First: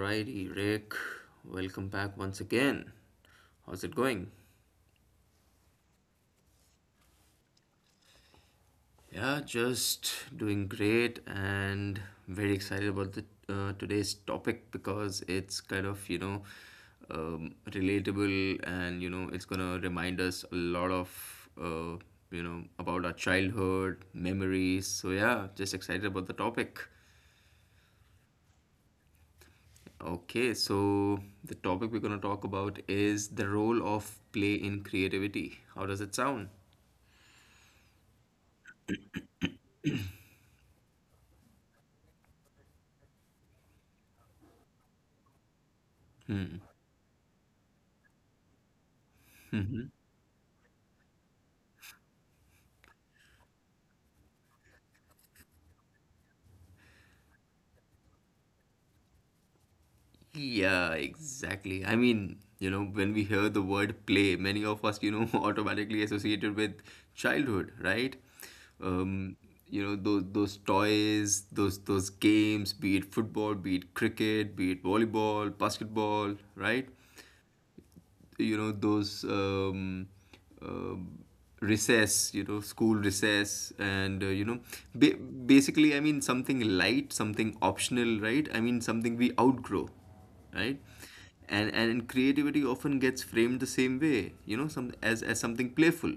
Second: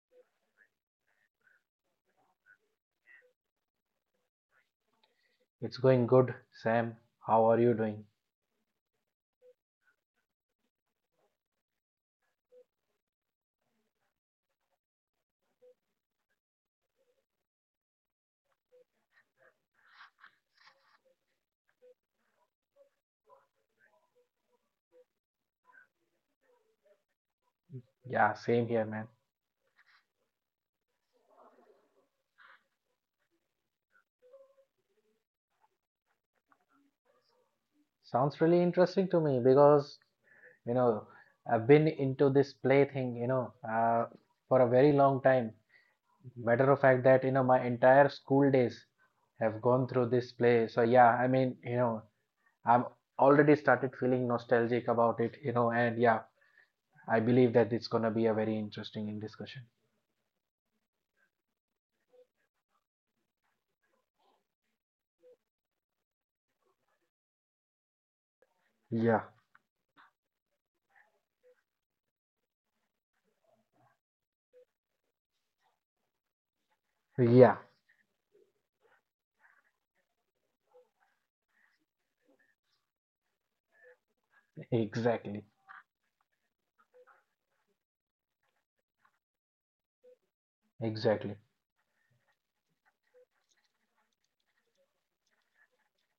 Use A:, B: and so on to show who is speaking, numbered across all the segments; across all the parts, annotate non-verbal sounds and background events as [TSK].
A: Alrighty, Rick. Welcome back once again. How's it going?
B: It's going good, Sam. How are you doing?
A: Yeah, just doing great and very excited about the today's topic because it's relatable and it's gonna remind us a lot of about our childhood memories. So yeah, just excited about the topic.
B: Yeah, same here, man.
A: Okay, so the topic we're going to talk about is the role of play in creativity. How does it sound?
B: Sounds really interesting to me because, you know, I've been into this play thing, you know, for a very long time. Matter of fact that, you know, my entire school days have gone through this play. So yeah, I mean, you know, I'm already started feeling nostalgic about it, you know, and yeah, I believe that it's gonna be a very interesting discussion.
A: Yeah, exactly. When we hear the word play, many of us, [LAUGHS] automatically associated with childhood, right?
B: Yeah,
A: Um, those toys, those games, be it football, be it cricket, be it volleyball, basketball, right?
B: yeah,
A: you know those uh, recess, school recess and
B: [LAUGHS]
A: ba-
B: exactly,
A: basically, something light, something optional, right? Something we outgrow, right?
B: exactly,
A: And creativity often gets framed the same way, you know some as something playful,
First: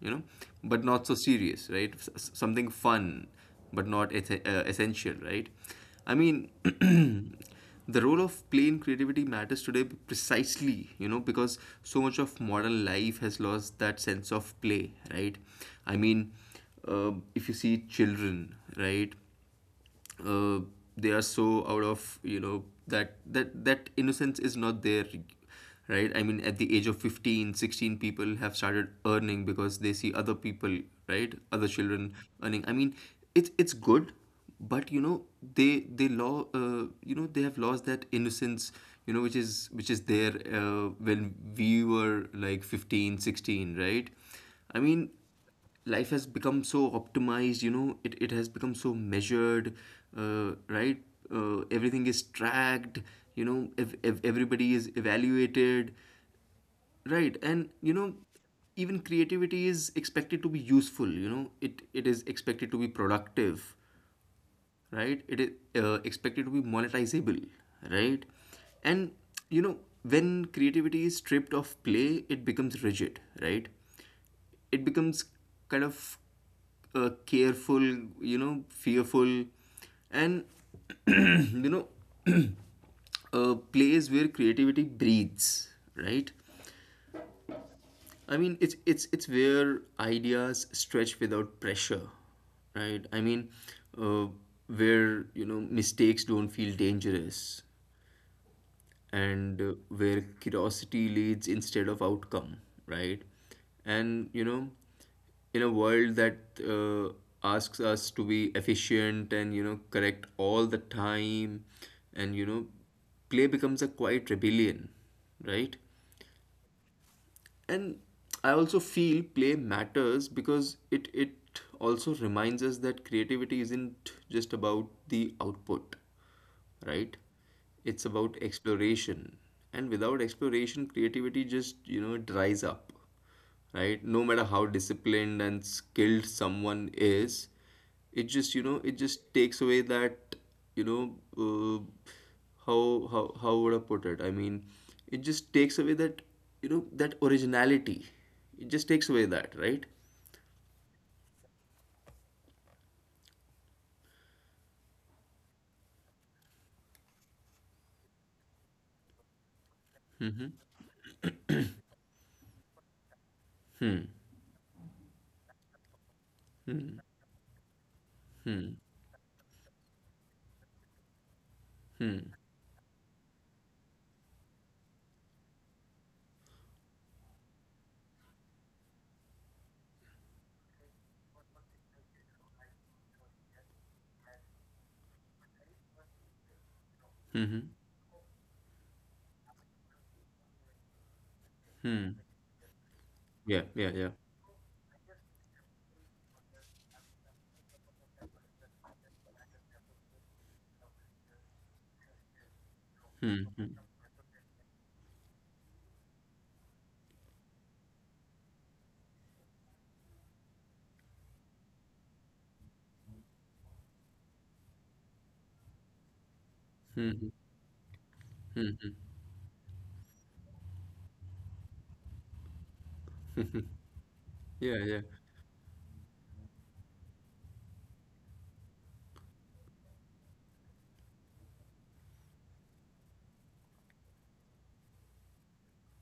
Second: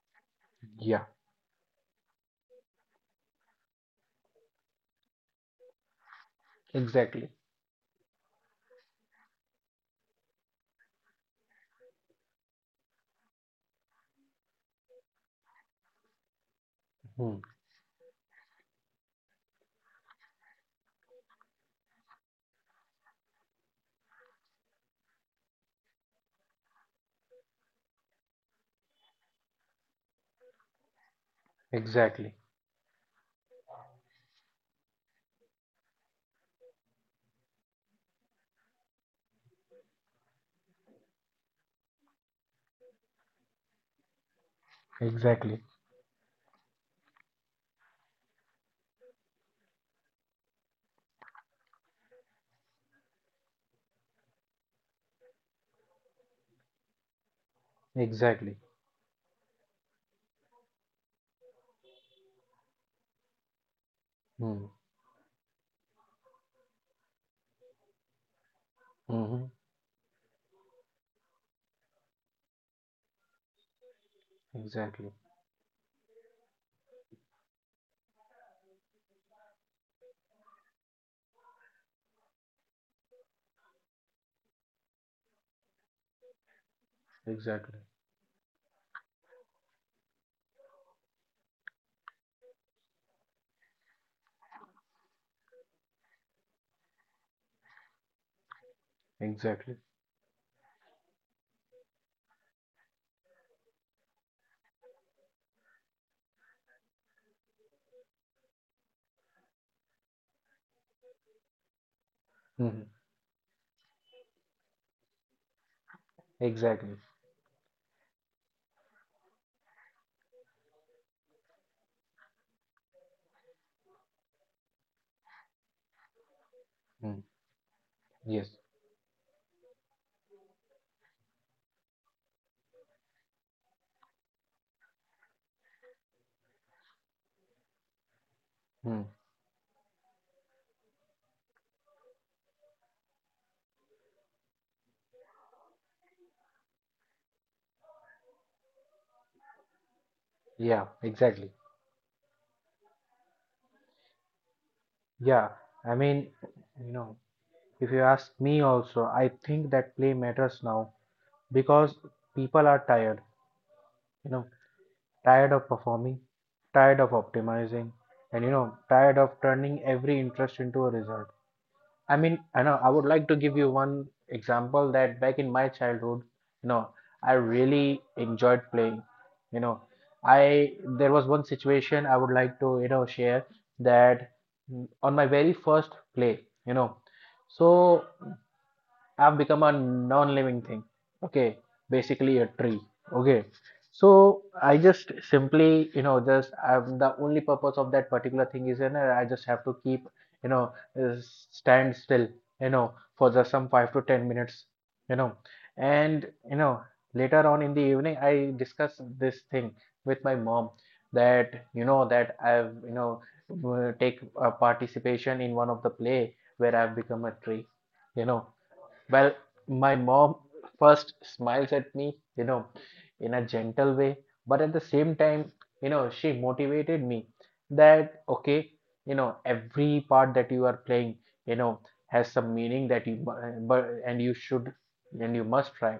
A: you know but
B: yeah,
A: not so serious, right? Something fun but not essential, right? i mean
B: exactly.
A: [CLEARS THROAT] the role of play in creativity matters today precisely because so much of modern life has lost that sense of play, right? i mean
B: Hmm.
A: if you see children, right? uh, they are so out of, that that innocence is not there, right? At the age of 15, 16, people have started earning because they see other people, right? Other children
B: Exactly,
A: earning. It's good, but you know they law you know, they have lost that innocence, which is there when we were like 15, 16, right? i mean
B: exactly,
A: Life has become so optimized, you know, it has become so measured, right? Everything is tracked, you know, if everybody is evaluated, right? And you know,
B: exactly.
A: even creativity is expected to be useful, you know, it is expected to be productive,
B: Mm,
A: right? It is expected to be monetizable, right? And
B: mm-hmm.
A: you know, when creativity is stripped of play, it becomes rigid, right? It
B: Exactly,
A: becomes kind of careful, you know, fearful, and [CLEARS THROAT] you know, a place where creativity breathes, right?
B: exactly,
A: I mean, it's where ideas stretch without pressure, right? I mean, uh, where you know mistakes don't feel dangerous, and
B: exactly.
A: where curiosity leads instead of outcome, right? And you know, in a world that uh, asks us to be efficient and you know, correct all the time, and you know,
B: Mm,
A: play becomes a quiet rebellion, right?
B: exactly.
A: And I also feel play matters because it also reminds us that creativity isn't just about the output, right?
B: Mm,
A: It's about
B: yes.
A: exploration. And without exploration, creativity just, you know, dries up, right? No matter how disciplined and skilled someone is, it just, you know, it
B: Mm,
A: just takes away that, you know, how would I put it? I mean, it just takes away that, you know, that originality. It just takes away that, right?
B: yeah, exactly. Yeah, I mean, you know, if you ask me also, I think that play
A: Mm-hmm.
B: matters now because people are tired, you know, tired of performing, tired of optimizing, and you know, tired of turning every interest into a result. I mean, I know I would like to give you one example that back in my childhood, you know, I really enjoyed playing. You know, I there was one situation I would like to, you know, share that on my very first play, you know,
A: Mm-hmm.
B: so have become a non-living thing. Okay,
A: Hmm.
B: basically a tree. Okay,
A: Yeah, yeah, yeah.
B: so I just simply, you know, just I'm the only purpose of that particular thing is, and I just have to keep, you know, uh, stand still, you know, for
A: Hmm.
B: just some
A: Hmm.
B: 5 to 10 minutes, you know. And you know, later on in the evening, I discuss this thing with my mom that, you know, that I've, you know, take a participation in one of the play where I've
A: Hmm.
B: become
A: Hmm.
B: a tree, you know.
A: Hmm.
B: Well, my mom first smiles at me, you know, in a gentle way, but
A: Yeah,
B: at the
A: yeah.
B: same time, you know, she motivated me that, okay, you know, every part that you are playing, you know, has some meaning that you, but, and you should, and you must try.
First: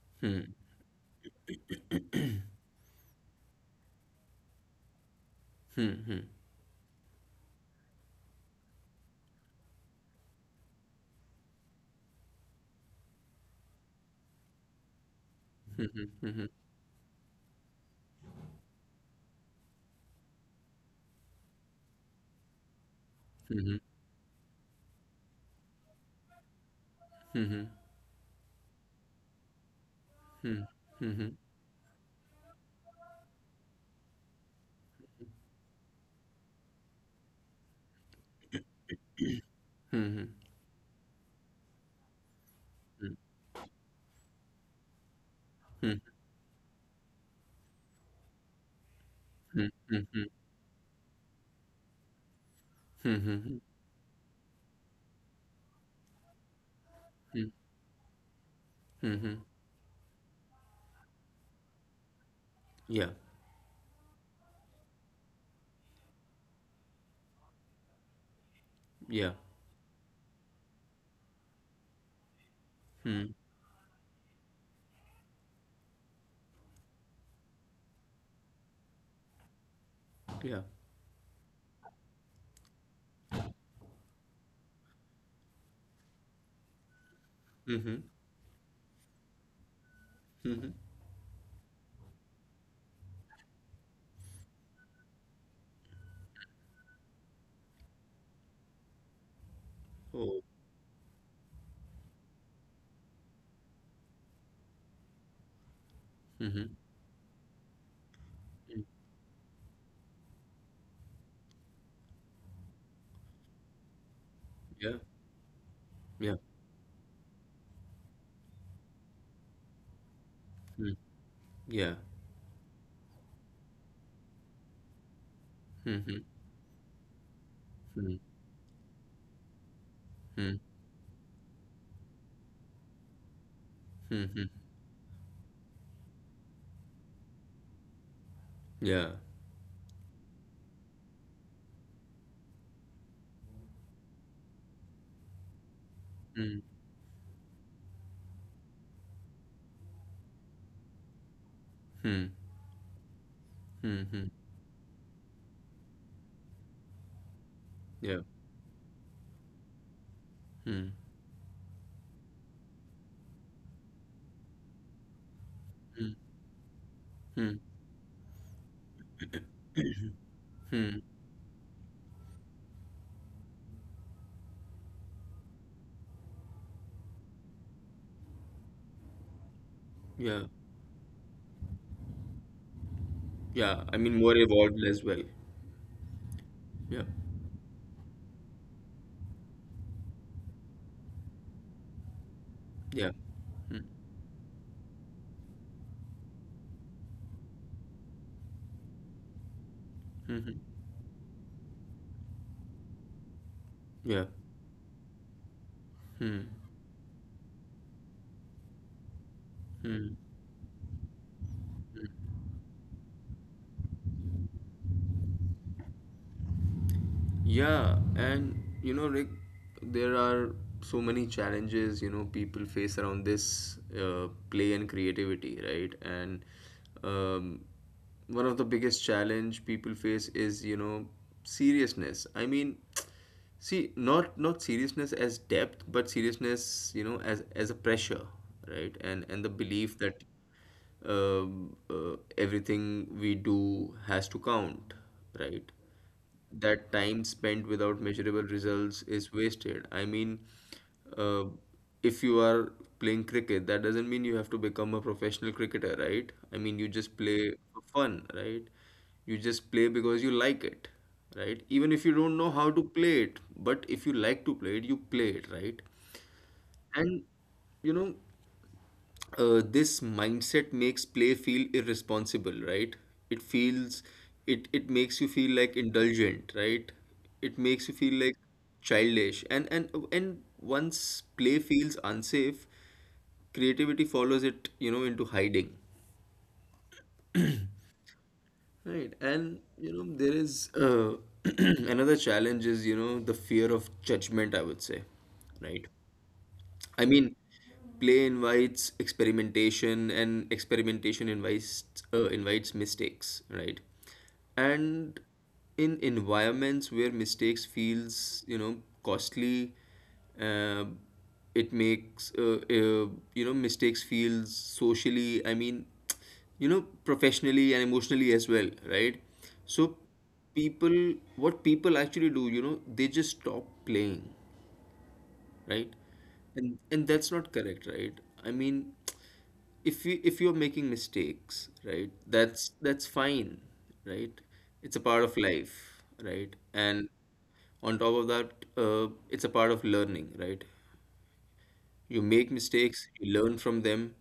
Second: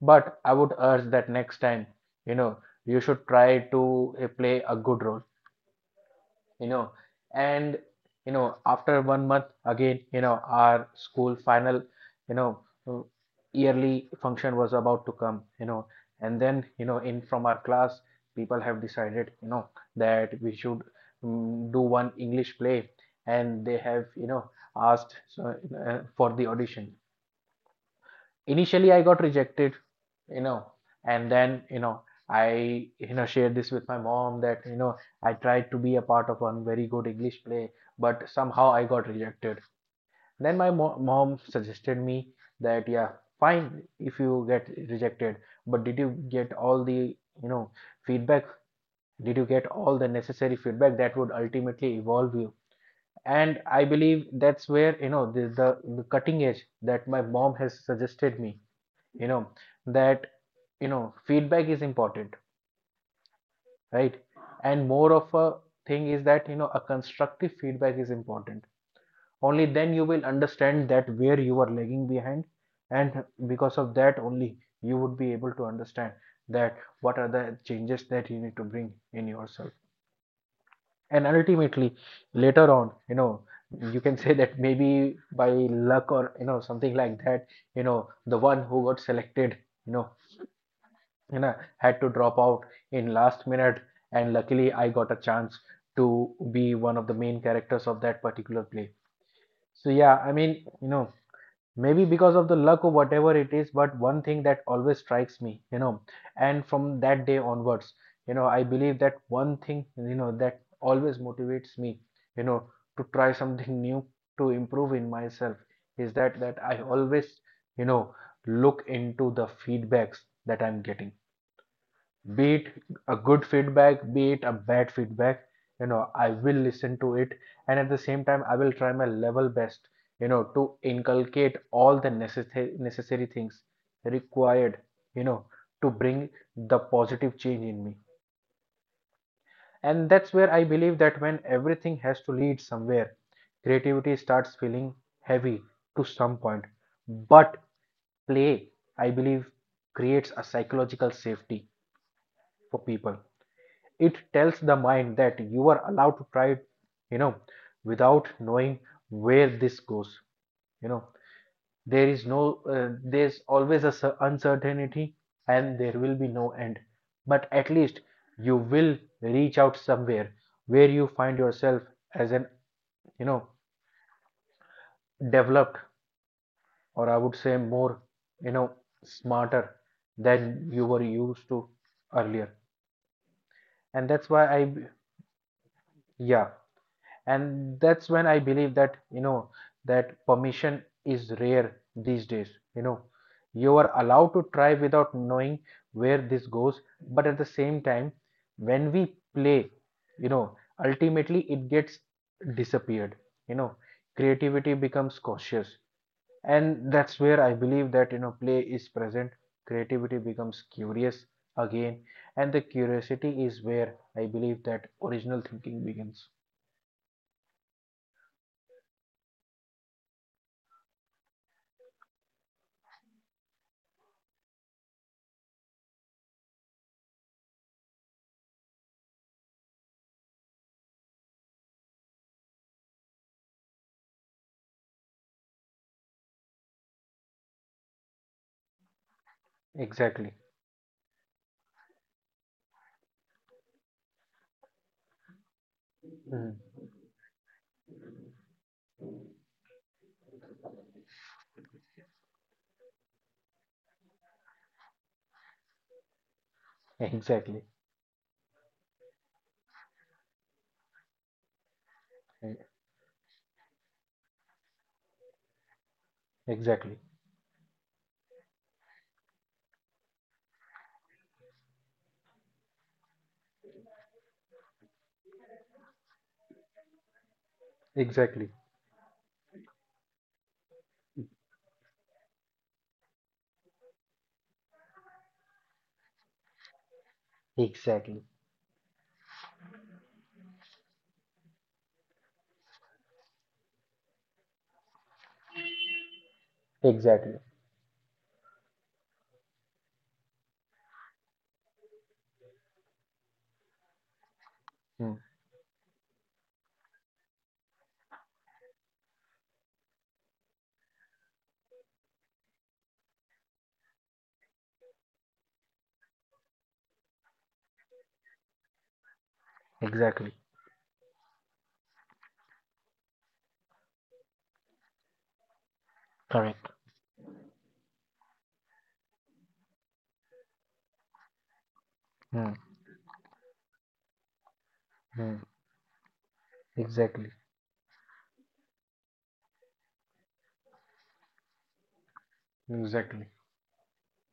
B: But
A: Hmm.
B: I would urge that next time, you know, you should try to play a good role, you know. And you know, after 1 month again, you know, our school final, you know, uh, yearly function was about to come, you know.
A: Hmm.
B: And
A: Hmm.
B: then you know, in from our class, people have decided, you know, that we should do one English play, and
A: Hmm.
B: they have, you know, asked so, for the audition.
A: Hmm.
B: Initially I got rejected, you
A: Hmm.
B: know. And
A: Hmm.
B: then you know, I you know shared this with my mom that, you know, I tried to be a part of one very good English play, but somehow I got rejected.
A: Hmm.
B: Then my mom suggested me that yeah, fine, if you get rejected, but did
A: Hmm.
B: you get all the, you know, feedback? Did you get all the necessary feedback that would ultimately evolve you?
A: Hmm.
B: And I believe that's where, you know, the cutting edge that my
A: Hmm.
B: mom has suggested me, you
A: Hmm.
B: know, that you know feedback is important,
A: Yeah.
B: right? And more of a thing is that, you know, a constructive feedback is important.
A: Yeah.
B: Only then you will understand that where you are lagging behind, and
A: Hmm.
B: because of that only, you would be able to understand that what are the changes that you need to bring in yourself.
A: Yeah.
B: And ultimately later on, you know, you can [LAUGHS] say that maybe by luck or you know something like that, you
A: Mm-hmm.
B: know, the one who got selected, you know,
A: Hmm.
B: you know had to drop out in last minute, and luckily I got a chance to be one of the main characters of that particular play. So yeah, I
A: Hmm.
B: mean, you know, maybe because of the luck or whatever it is, but one thing that always strikes me, you know, and from that day onwards, you know, I
A: Hmm.
B: believe that one thing, you know, that always motivates me, you know, to try something [LAUGHS] new, to
A: Yeah.
B: improve in myself, is
A: Hmm.
B: that that I always, you know, look into the feedbacks that
A: Hmm.
B: I'm
A: Hmm. Hmm.
B: getting.
A: Yeah.
B: Be it a good feedback, be it a bad feedback, you know,
A: Hmm.
B: I will listen to it, and at the same time I will try my level best, you know,
A: Hmm.
B: to inculcate all the necessary things required, you know, to bring the positive change in me. And that's where I believe that when everything has to lead somewhere, creativity starts feeling heavy to some point, but play, I believe, creates a psychological safety
A: Hmm.
B: for people. It tells the mind that you are allowed to try it, you know, without knowing where this goes, you know. There is no There's always a uncertainty, and there will be no end, but at least you will reach out somewhere where
A: Hmm.
B: you find yourself as an, you know, developed, or I would say more, you know, smarter
A: Yeah.
B: than you were used to earlier.
A: Yeah. I
B: and
A: mean,
B: that's
A: more
B: why i
A: evolved as well.
B: yeah
A: Yeah.
B: and that's when I believe that, you know, that permission is rare these days, you know.
A: Yeah.
B: You
A: Hmm.
B: are allowed to try without knowing where this goes, but at the same time, when we play, you
A: Hmm.
B: know,
A: Hmm.
B: ultimately it gets disappeared, you know,
A: Yeah.
B: creativity becomes cautious.
A: Hmm.
B: And that's where I believe that, you know, play is present, creativity
A: Hmm.
B: becomes curious again, and the curiosity is where I believe that original thinking begins.
A: Yeah, and you know, Rick, there are so many challenges you know people face around this play and creativity, right? And um, One of the biggest challenge people face is you know seriousness. I mean, [TSK] see, not seriousness as depth, but seriousness you know as a pressure, right? And the belief that
B: Exactly.
A: everything we do has to count, right?
B: Mm,
A: That time spent without measurable results is wasted. I mean, uh, if you are playing cricket, that doesn't mean you have to become a professional cricketer, right? I mean, you just play
B: exactly.
A: for fun, right? You just play because you like it, right? Even if you don't know
B: e-
A: how to play it, but if you like to play it, you play it, right?
B: Exactly.
A: And you know, this mindset makes play feel irresponsible, right? It feels, it makes you feel like indulgent, right? It makes you feel like
B: Exactly.
A: childish, and once play feels unsafe, creativity follows it you know into hiding,
B: Exactly.
A: right? And you know there is [CLEARS THROAT] another challenge is you know the fear of judgment, I would say, right? I
B: Exactly.
A: mean, play invites experimentation, and experimentation invites invites mistakes, right?
B: Mm,
A: And in environments where mistakes feels you know costly, uh, it makes you know mistakes feels socially. I mean, you know, professionally and emotionally as well, right? So
B: exactly.
A: people, what people actually do, you know, they just stop playing, right?
B: Correct.
A: And that's not correct, right? I mean, if you if you're making mistakes, right?
B: Mm,
A: That's fine, right? It's a part
B: mm,
A: of life, right? And
B: exactly.
A: on top of that, it's a part of learning, right? You make mistakes,
B: Exactly.
A: you learn from them,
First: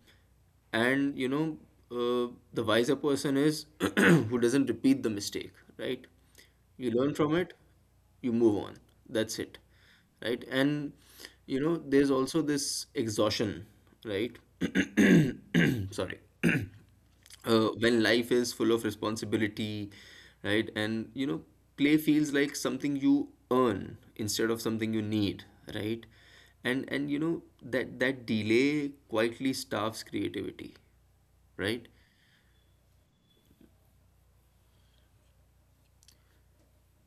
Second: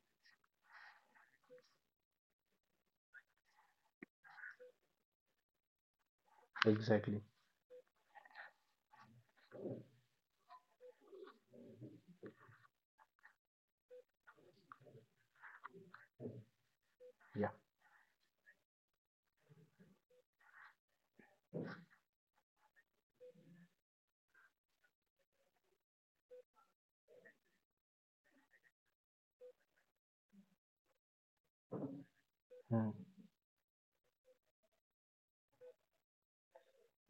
A: and you know the wiser person is [CLEARS THROAT] who doesn't repeat the mistake, right? You learn
B: Exactly.
A: from it, you move on. That's it, right? And you know there's also this exhaustion, right? [CLEARS THROAT] Sorry
B: Yeah.
A: [CLEARS THROAT] when life is full of responsibility, right? And you know, play feels like something you earn instead of something you need, right? And you know that delay quietly starves creativity, right?
B: Mm.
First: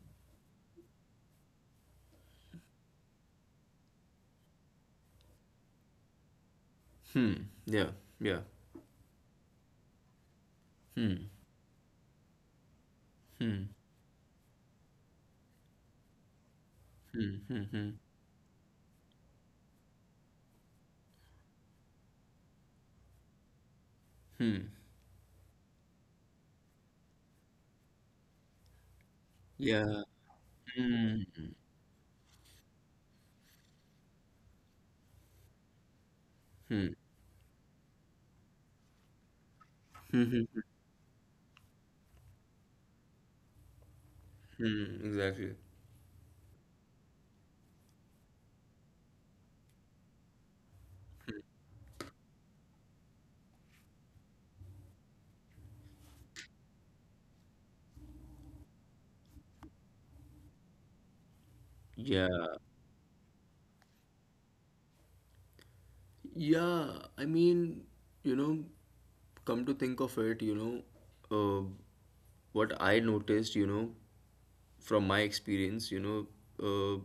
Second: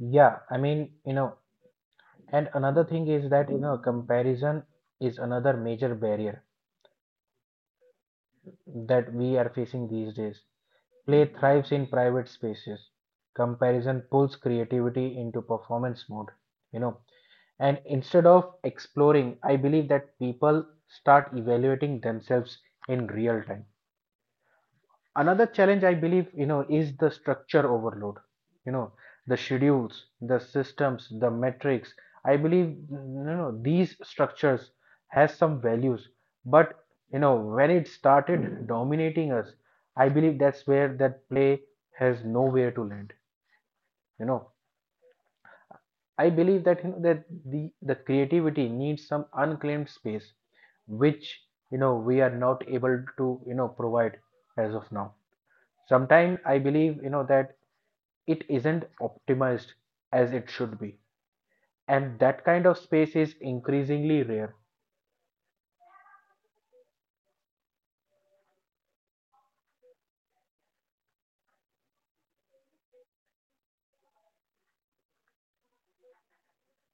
B: Yeah. I mean, you know, and another thing is that, you know, comparison is another major barrier
A: Hmm. Yeah. Yeah.
B: that we are facing these days. Play thrives in private spaces. Comparison pulls creativity into performance mode. You know,
A: Hmm. Hmm.
B: and
A: Hmm.
B: instead of exploring, I believe that people start evaluating themselves in real time.
A: Hmm.
B: Another challenge I believe, you know, is the structure overload. You know, the
A: Yeah.
B: schedules, the systems,
A: Hmm.
B: the metrics. I believe, you know, these structures has some values, but
A: Hmm.
B: you know, when it started dominating us, I
A: Hmm.
B: believe
A: Hmm. Hmm,
B: that's where that play has nowhere to land. You know,
A: hmm. Exactly.
B: I believe that you know that the creativity needs some unclaimed space, which you know we are not able to you know provide as of now. Sometimes I believe you know that it isn't optimized as it should be, and
A: Yeah.
B: that kind of space is increasingly rare.
A: Yeah, I mean, you know, come to think of it, you know, what I noticed, you know, from my experience, you know, uh,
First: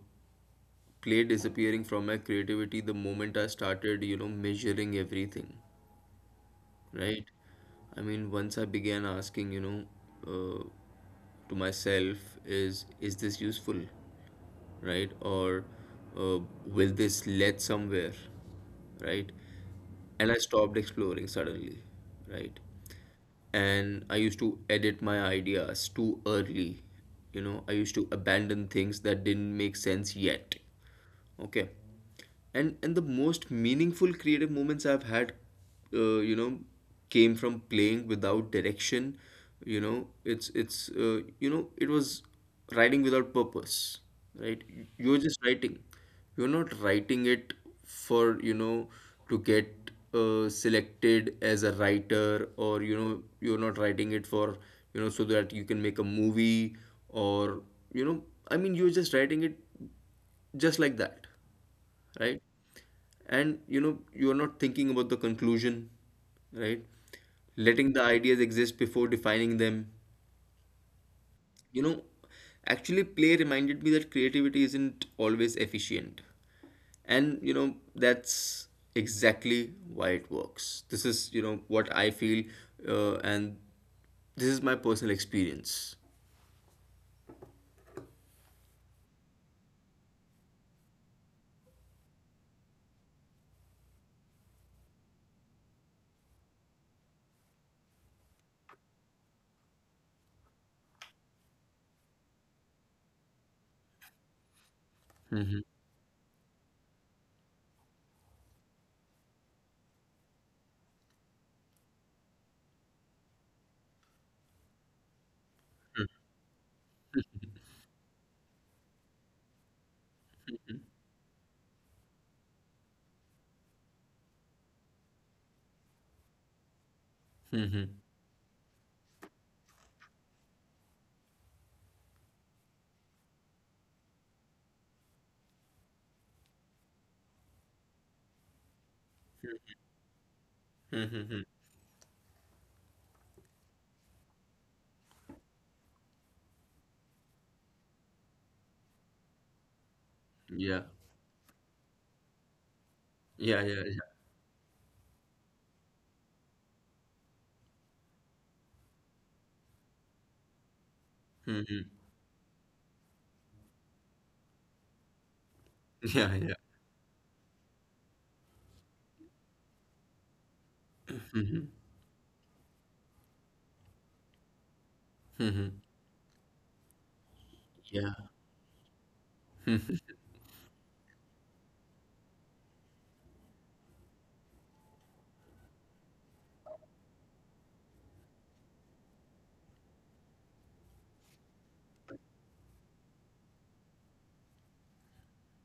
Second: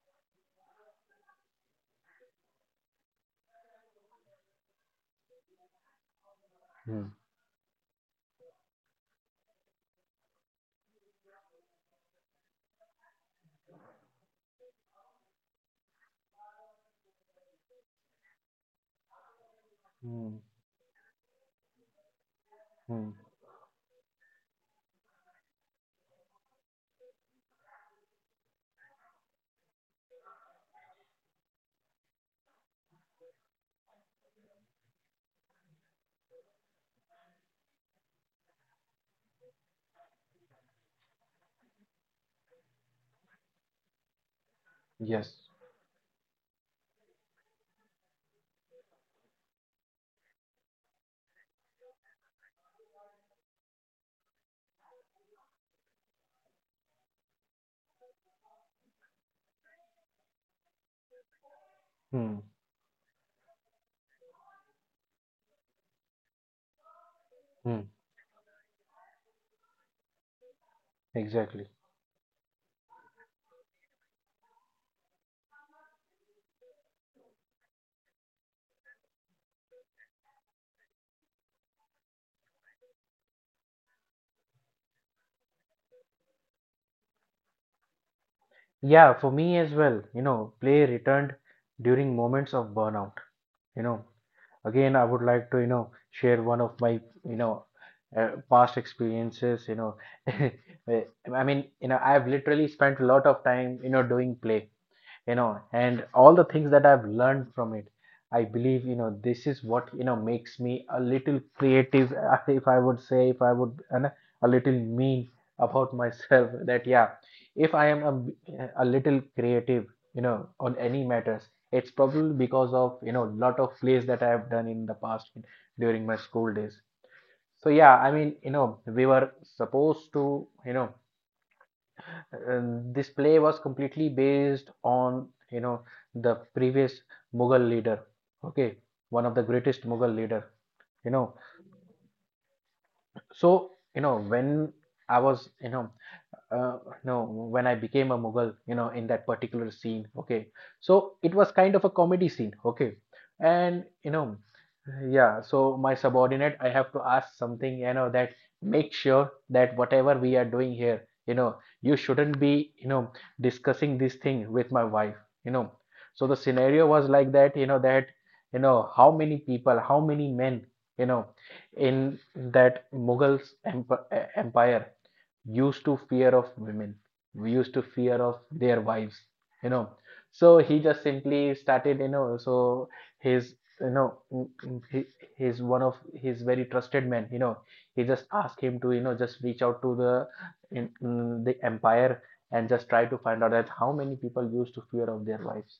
A: play disappearing from my creativity the moment I started, you know, measuring everything,
B: Hmm.
A: right? I mean, once I began asking, you know, uh, to myself, is this useful, right? Or uh, will this lead somewhere, right? And
B: Hmm.
A: I stopped exploring suddenly, right?
B: Hmm.
A: And I used to edit my ideas too early. You know, I used to abandon things that didn't make sense yet. Okay, and the most meaningful creative moments I've had, uh, you know, came from playing without direction. You know, it was writing without purpose, right? You're
B: Yes.
A: just writing. You're not writing it for you know to get selected as a writer or you know you're not writing it for you know so that you can make a movie or you know I mean you're just writing it just like that,
B: Hmm.
A: right? And you know you're not thinking about the conclusion, right?
B: Hmm.
A: Letting the ideas exist before defining them.
B: Exactly.
A: You know, actually play reminded me that creativity isn't always efficient, and you know that's exactly why it works. This is you know what I feel, and this is my personal experience.
B: Yeah, for me as well. You know, play returned during moments of burnout. You know, again, I would like to, you know, share one of my, you know, past experiences, you know. [LAUGHS] I mean, you know, I've literally spent a lot of time, you know, doing play, you know,
A: Hmm.
B: and all the things that I've learned from it, I believe, you know, this is what you know makes me a little creative, if I would say, if I would, and a little mean about [LAUGHS] myself, that yeah, if I am a little creative, you know, on any matters, it's probably because of you know lot of plays that I have done in the past during my school days. So yeah,
A: Hmm.
B: I mean, you know, we were supposed to, you know, uh, this play was completely based on, you know, the previous Mughal leader. Okay, one of the greatest Mughal leader, you know.
A: Hmm.
B: So you know, when I was, you know, uh, no, when I became a Mughal, you know, in that particular scene. Okay,
A: Yeah.
B: so it was kind of a comedy scene. Okay,
A: Yeah.
B: and
A: Yeah.
B: you
A: Yeah.
B: know, yeah. So my subordinate, I have to ask something, you know, that make sure that whatever we are doing here, you know, you
A: Hmm.
B: shouldn't be, you know, discussing this thing with my wife. You know, so the
A: Yeah. Yeah.
B: scenario was like that. You know that, you know, how many people, how many men, you know,
A: Hmm.
B: in that Mughal empire used
A: Hmm.
B: to fear of women, used to fear
A: Yeah.
B: of their wives, you know. So he just simply started, you know, so his, you know, he, he's one of his very trusted men, you know. He just asked him to, you know, just reach out to the the empire, and just try to find out that how many people used to fear of their wives.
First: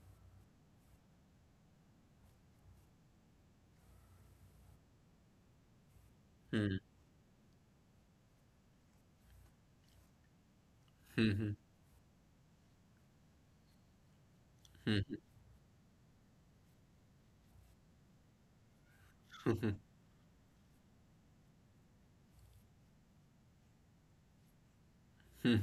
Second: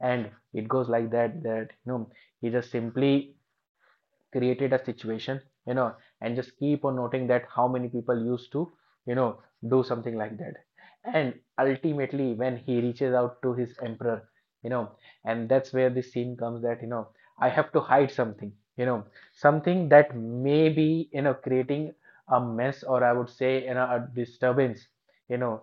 B: And it goes like that, that, you know, he just simply created a situation, you know, and just keep on noting that how many people used to, you know, do something like that. And
A: Mm-hmm.
B: ultimately when he reaches out to his emperor, you know, and that's where the scene comes that, you know, I have to hide something, you know, something
A: [LAUGHS]
B: that may be, you know, creating a mess, or I would say, you know, a disturbance, you know,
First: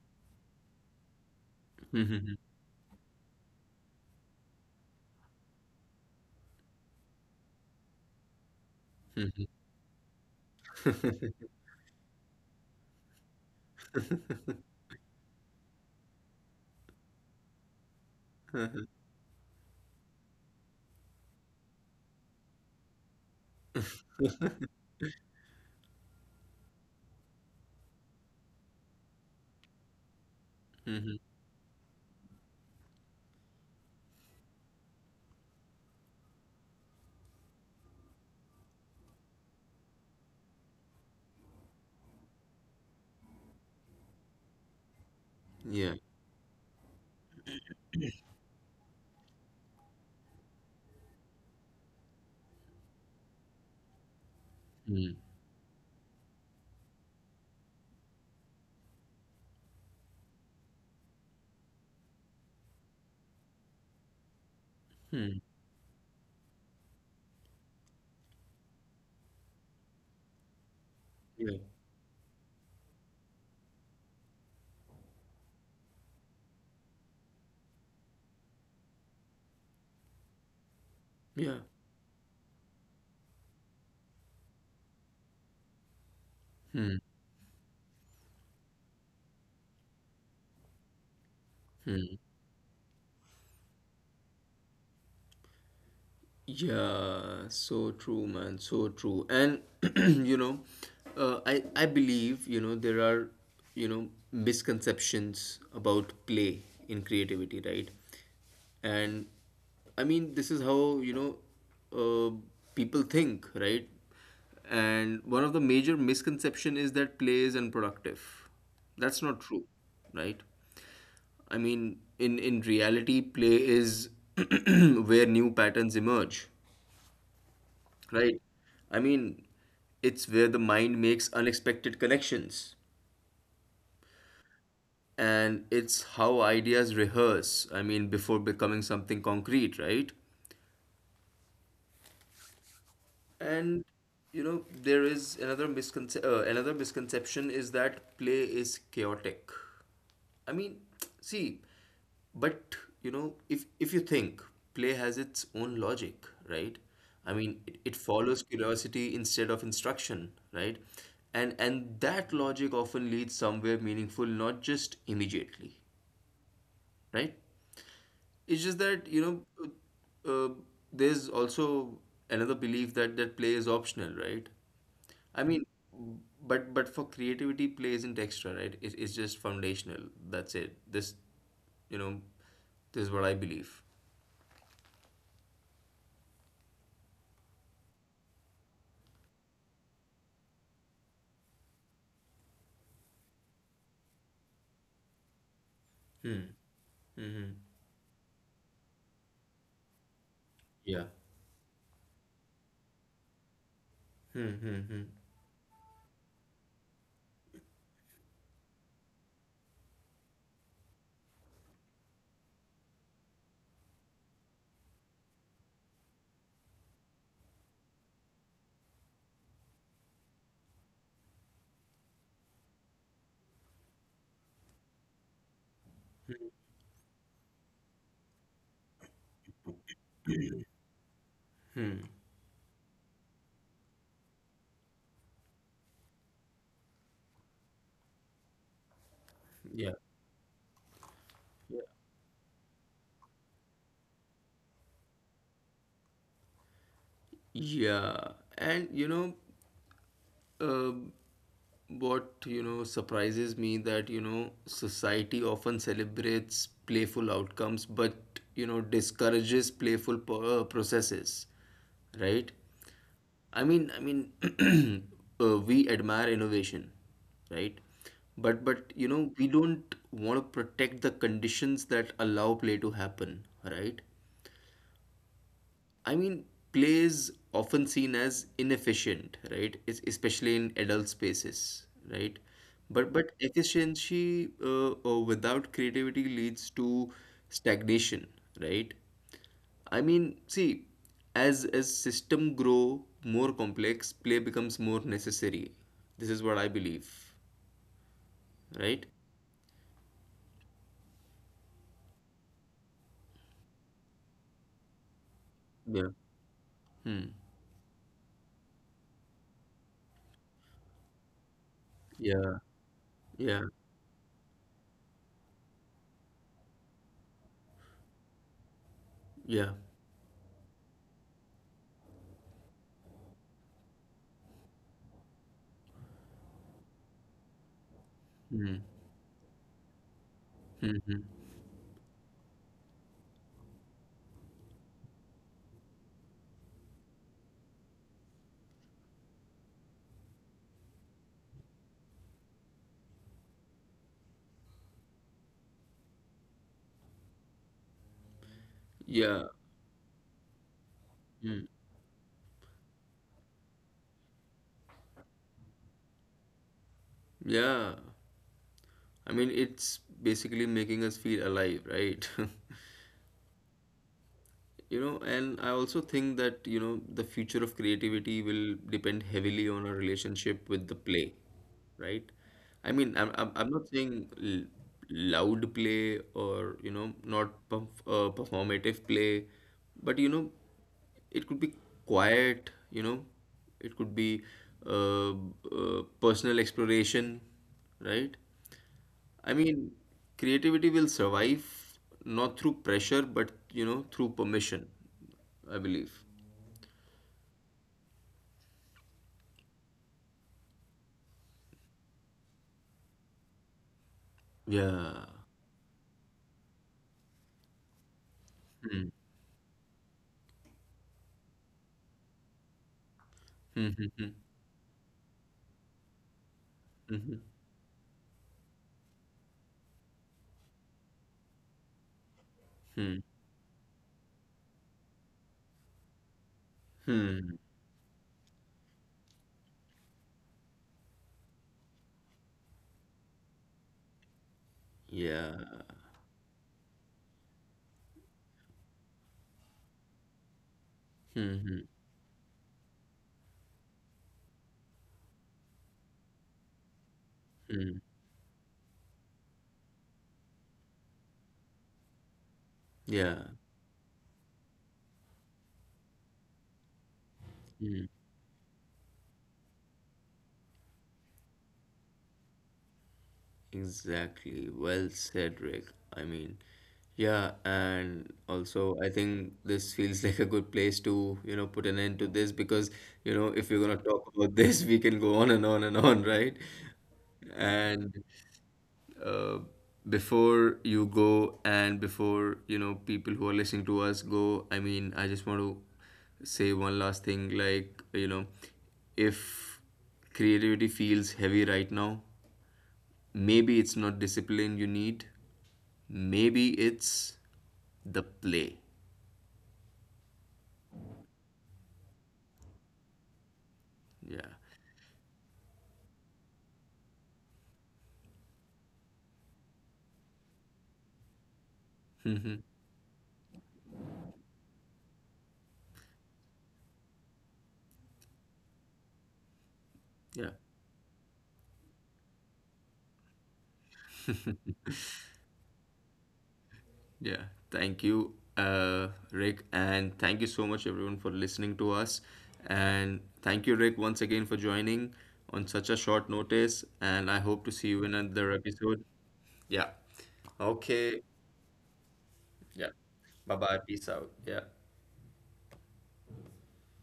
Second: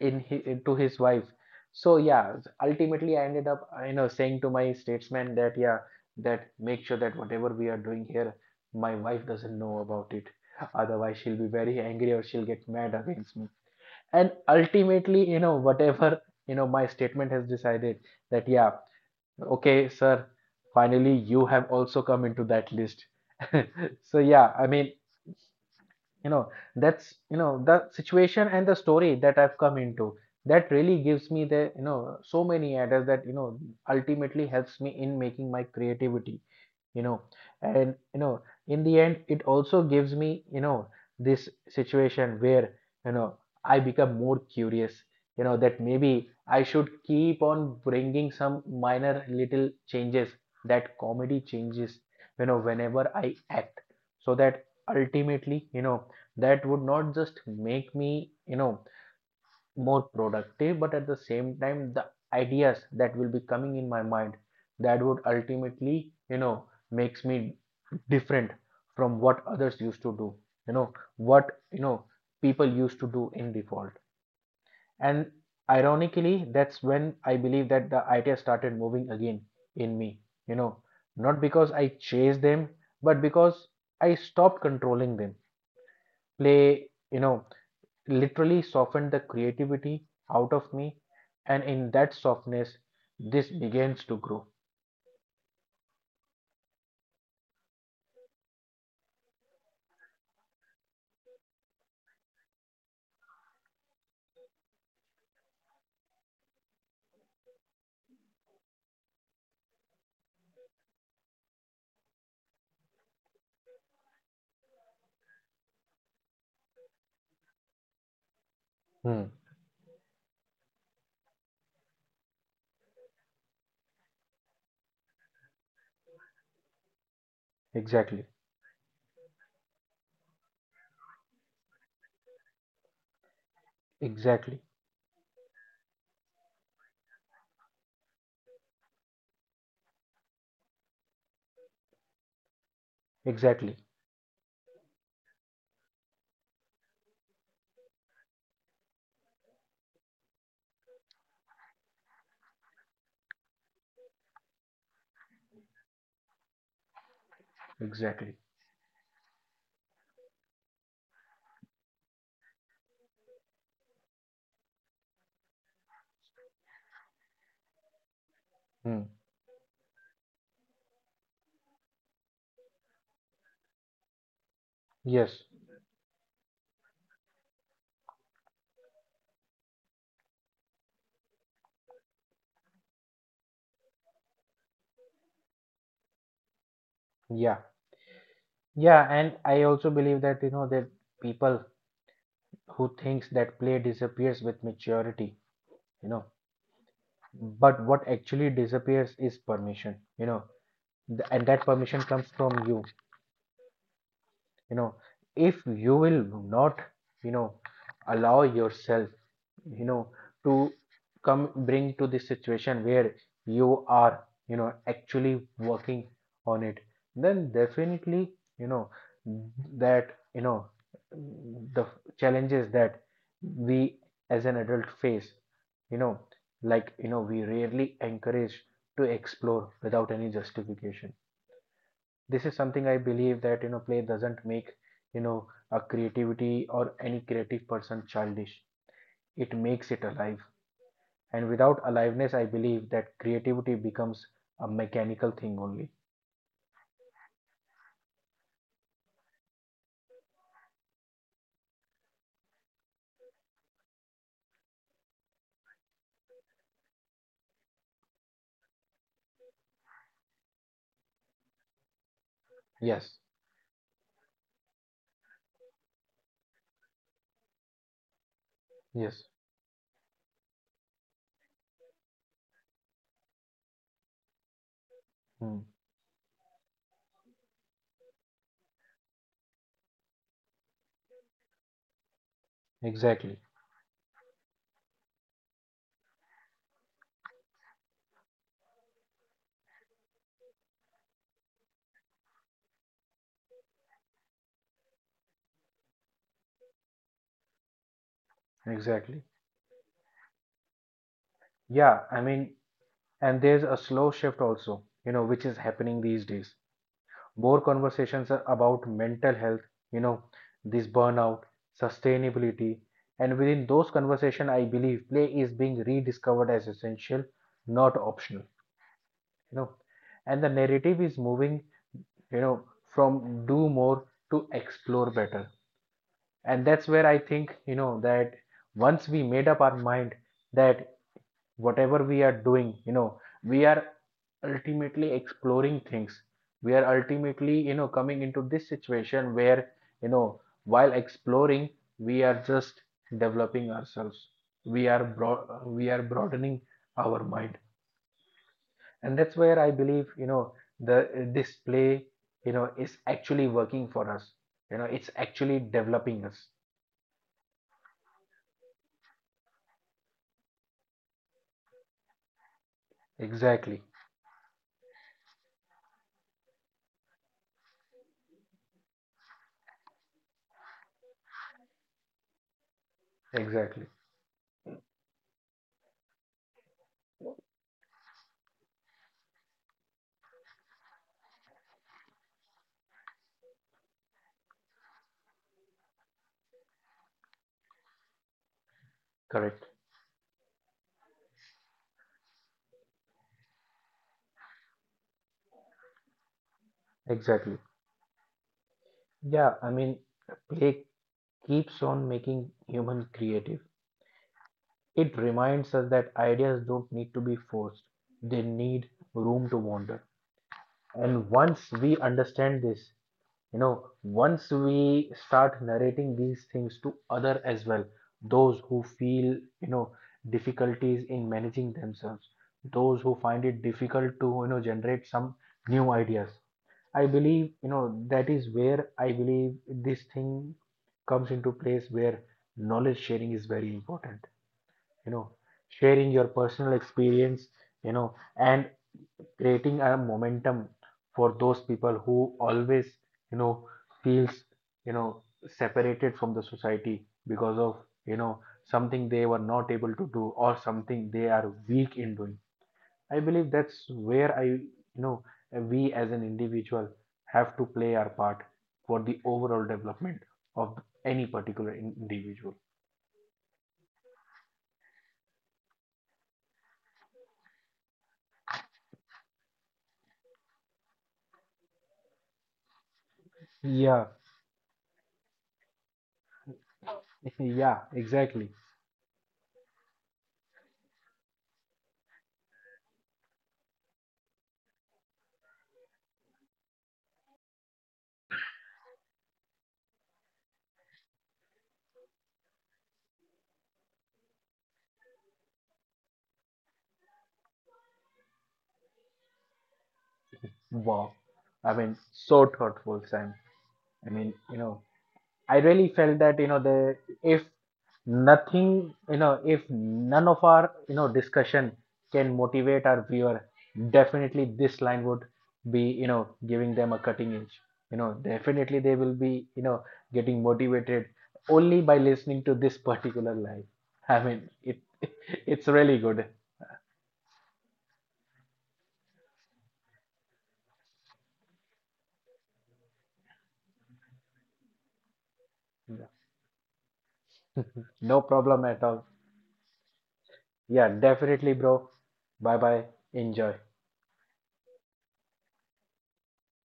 B: in his, to his wife. So yeah,
A: Yeah.
B: ultimately I ended up you know saying to my statesman that yeah, that make sure that whatever we are doing here, my wife
A: Mm.
B: doesn't know about it. Otherwise, she'll be very angry or she'll get mad against me. And ultimately, whatever, my statement has decided that, yeah,
A: Mm. [LAUGHS]
B: okay, sir, finally you have also come into that list. [LAUGHS] So, yeah, I mean, you know, that's the situation and the story that I've come into. That really gives me the so many ideas that, ultimately helps me in making my creativity you know and in the end it also gives me this situation where you know I become more curious, that
A: Yeah.
B: maybe I should keep on bringing some minor little changes, that comedy changes, whenever I act, so that ultimately, that would not just make me you know more productive, but at the same time the ideas that will be coming in my mind, that would
A: Mm-hmm.
B: ultimately makes me different from what others used to do, you know what people used to do in default. And ironically, that's when I believe that the ideas started moving again in me, you know not
A: Yeah.
B: because I chased them, but because I stopped controlling them. play
A: Mm.
B: you know literally softened the creativity out of me. And in that
A: Mm.
B: softness, this begins to grow.
A: Yeah, so true, man, so true. And [CLEARS THROAT] you know, I believe, you know, there are, you know, misconceptions about play in creativity, right? And I mean, this is how, you know, uh, people think, right? And one of the major misconception is that play is unproductive. That's
B: Hmm.
A: not true, right? I mean, in reality, play is [CLEARS THROAT] where new patterns emerge,
B: Exactly.
A: right? I mean, it's where the mind makes unexpected connections.
B: Exactly.
A: And it's how ideas rehearse, I mean, before becoming something concrete, right?
B: Exactly.
A: And you know, there is another misconception is that play is chaotic. I mean, [TSK] see, but you know, if you think play has its own logic, right?
B: Exactly.
A: I mean, it follows curiosity instead of instruction, right? And that logic often leads somewhere meaningful, not just immediately, right?
B: Hmm.
A: It's just that, you know, uh, uh, there's also another belief that play is
B: Yes.
A: optional, right? I mean, but for creativity, play isn't extra, right? It's just foundational. That's it. This, you know, this is what I believe.
B: Yeah. Yeah. And I also believe that, that people who thinks that play disappears with maturity, you know, but what actually disappears is permission, and that permission
A: Yeah.
B: comes from you, you know, if
A: Hmm, hmm,
B: you
A: hmm,
B: will not, you know, allow yourself you know to come bring to this situation where you are actually working on it, then definitely, you know that the challenges that we as an adult face, you know like we rarely encourage to explore without any justification. This is
A: hmm.
B: something I believe, that play doesn't make you know a creativity or any creative person childish, it makes it alive.
A: Yeah.
B: And without aliveness, I believe that creativity becomes a mechanical thing only.
A: Yeah. And you know, Uh, what you know surprises me that you know society often celebrates playful outcomes but you know discourages playful processes, right?
B: Yes,
A: I mean, [CLEARS THROAT] we admire innovation, right? But
B: yes.
A: you know we don't want to protect the conditions that allow play to happen, right?
B: Hmm.
A: I mean, play is often seen as inefficient, right? It's especially in adult spaces, right? But
B: Exactly,
A: efficiency without creativity leads to stagnation, right? I mean, see, as system grow more complex, play becomes more necessary. This is what I believe,
B: exactly.
A: right?
B: Yeah, I mean, and there's a slow shift also, which is happening these
A: Yeah.
B: days.
A: Hmm.
B: More conversations are about mental health, you know, this burnout,
A: Yeah.
B: sustainability, and within
A: Yeah.
B: those conversations, I believe play is being rediscovered as essential, not optional, you know.
A: Yeah.
B: And the narrative is moving, you know from do more to explore better. And that's where I think, that
A: Hmm.
B: once we made up our mind that
A: Hmm. Hmm.
B: whatever we are doing, we are ultimately exploring things. We are ultimately coming into this situation where, while exploring, we are just developing ourselves. We are broadening our mind. And that's where
A: Yeah.
B: I believe, the display, is actually working for us, it's actually developing us.
A: Yeah. I mean, it's basically making us feel alive, right? [LAUGHS]
B: Exactly.
A: You know, and I also think that, you know, the future of creativity will depend heavily on our relationship with the play, right? I mean,
B: Exactly.
A: I'm not saying l loud play or, you know, not performative play, but, you know, it could be quiet, you know, it could be uh, personal exploration, right?
B: Correct.
A: I mean, creativity will survive not through pressure, but you know, through permission, I believe.
B: Exactly. Yeah, I mean, play keeps on making humans creative. It
A: Yeah.
B: reminds us that ideas don't need to be forced, they need
A: Hmm.
B: room to wander. And once we understand this,
A: Hmm. Hmm.
B: once we start narrating these things to
A: Hmm.
B: other
A: Hmm.
B: as well, those who feel, you know difficulties in managing themselves, those who
A: Hmm.
B: find it difficult to, generate some new ideas, I
A: Hmm.
B: believe,
A: Hmm.
B: that is where I believe this thing comes into place, where knowledge sharing is very important. you know
A: Yeah.
B: Sharing your personal experience, and creating a momentum for those
A: Hmm. Hmm.
B: people who always, you know feels, you know separated from the society, because of,
A: Hmm.
B: you know something they were not able to do or something they are weak in doing. I
A: Yeah.
B: believe that's where I, we as an individual have to play
A: Hmm.
B: our part for the overall development of any particular individual.
A: Exactly. Well said, Rick. I mean, yeah, and also I think this feels [LAUGHS] like a good place to, you know, put an end to this because, you know, if we're gonna
B: Yeah.
A: talk about this, we can go on and on and on, right?
B: [LAUGHS] Yeah,
A: And
B: exactly.
A: uh, before you go and before you know people who are listening to us go, I mean I just want to say one last thing, like you know, if creativity feels heavy right now, maybe it's not discipline you need, maybe it's the play.
B: Wow. I mean, so thoughtful, Sam. I mean,
A: Yeah.
B: I really felt that, the if nothing, if none of our, discussion can motivate our viewer, definitely this line would be, giving them a cutting edge. You know definitely they will be, getting
A: Yeah.
B: motivated only by listening to this particular line. I mean it [LAUGHS] it's really good.
A: Yeah, thank you, Rick, and thank you so much, everyone, for listening to us. And thank you, Rick, once again for joining on such a short notice. And I hope to see you
B: No
A: in another
B: problem at all.
A: episode. Yeah.
B: Yeah,
A: Okay.
B: definitely, bro. Bye bye.
A: Yeah.
B: Enjoy.
A: Bye bye. Peace out. Yeah.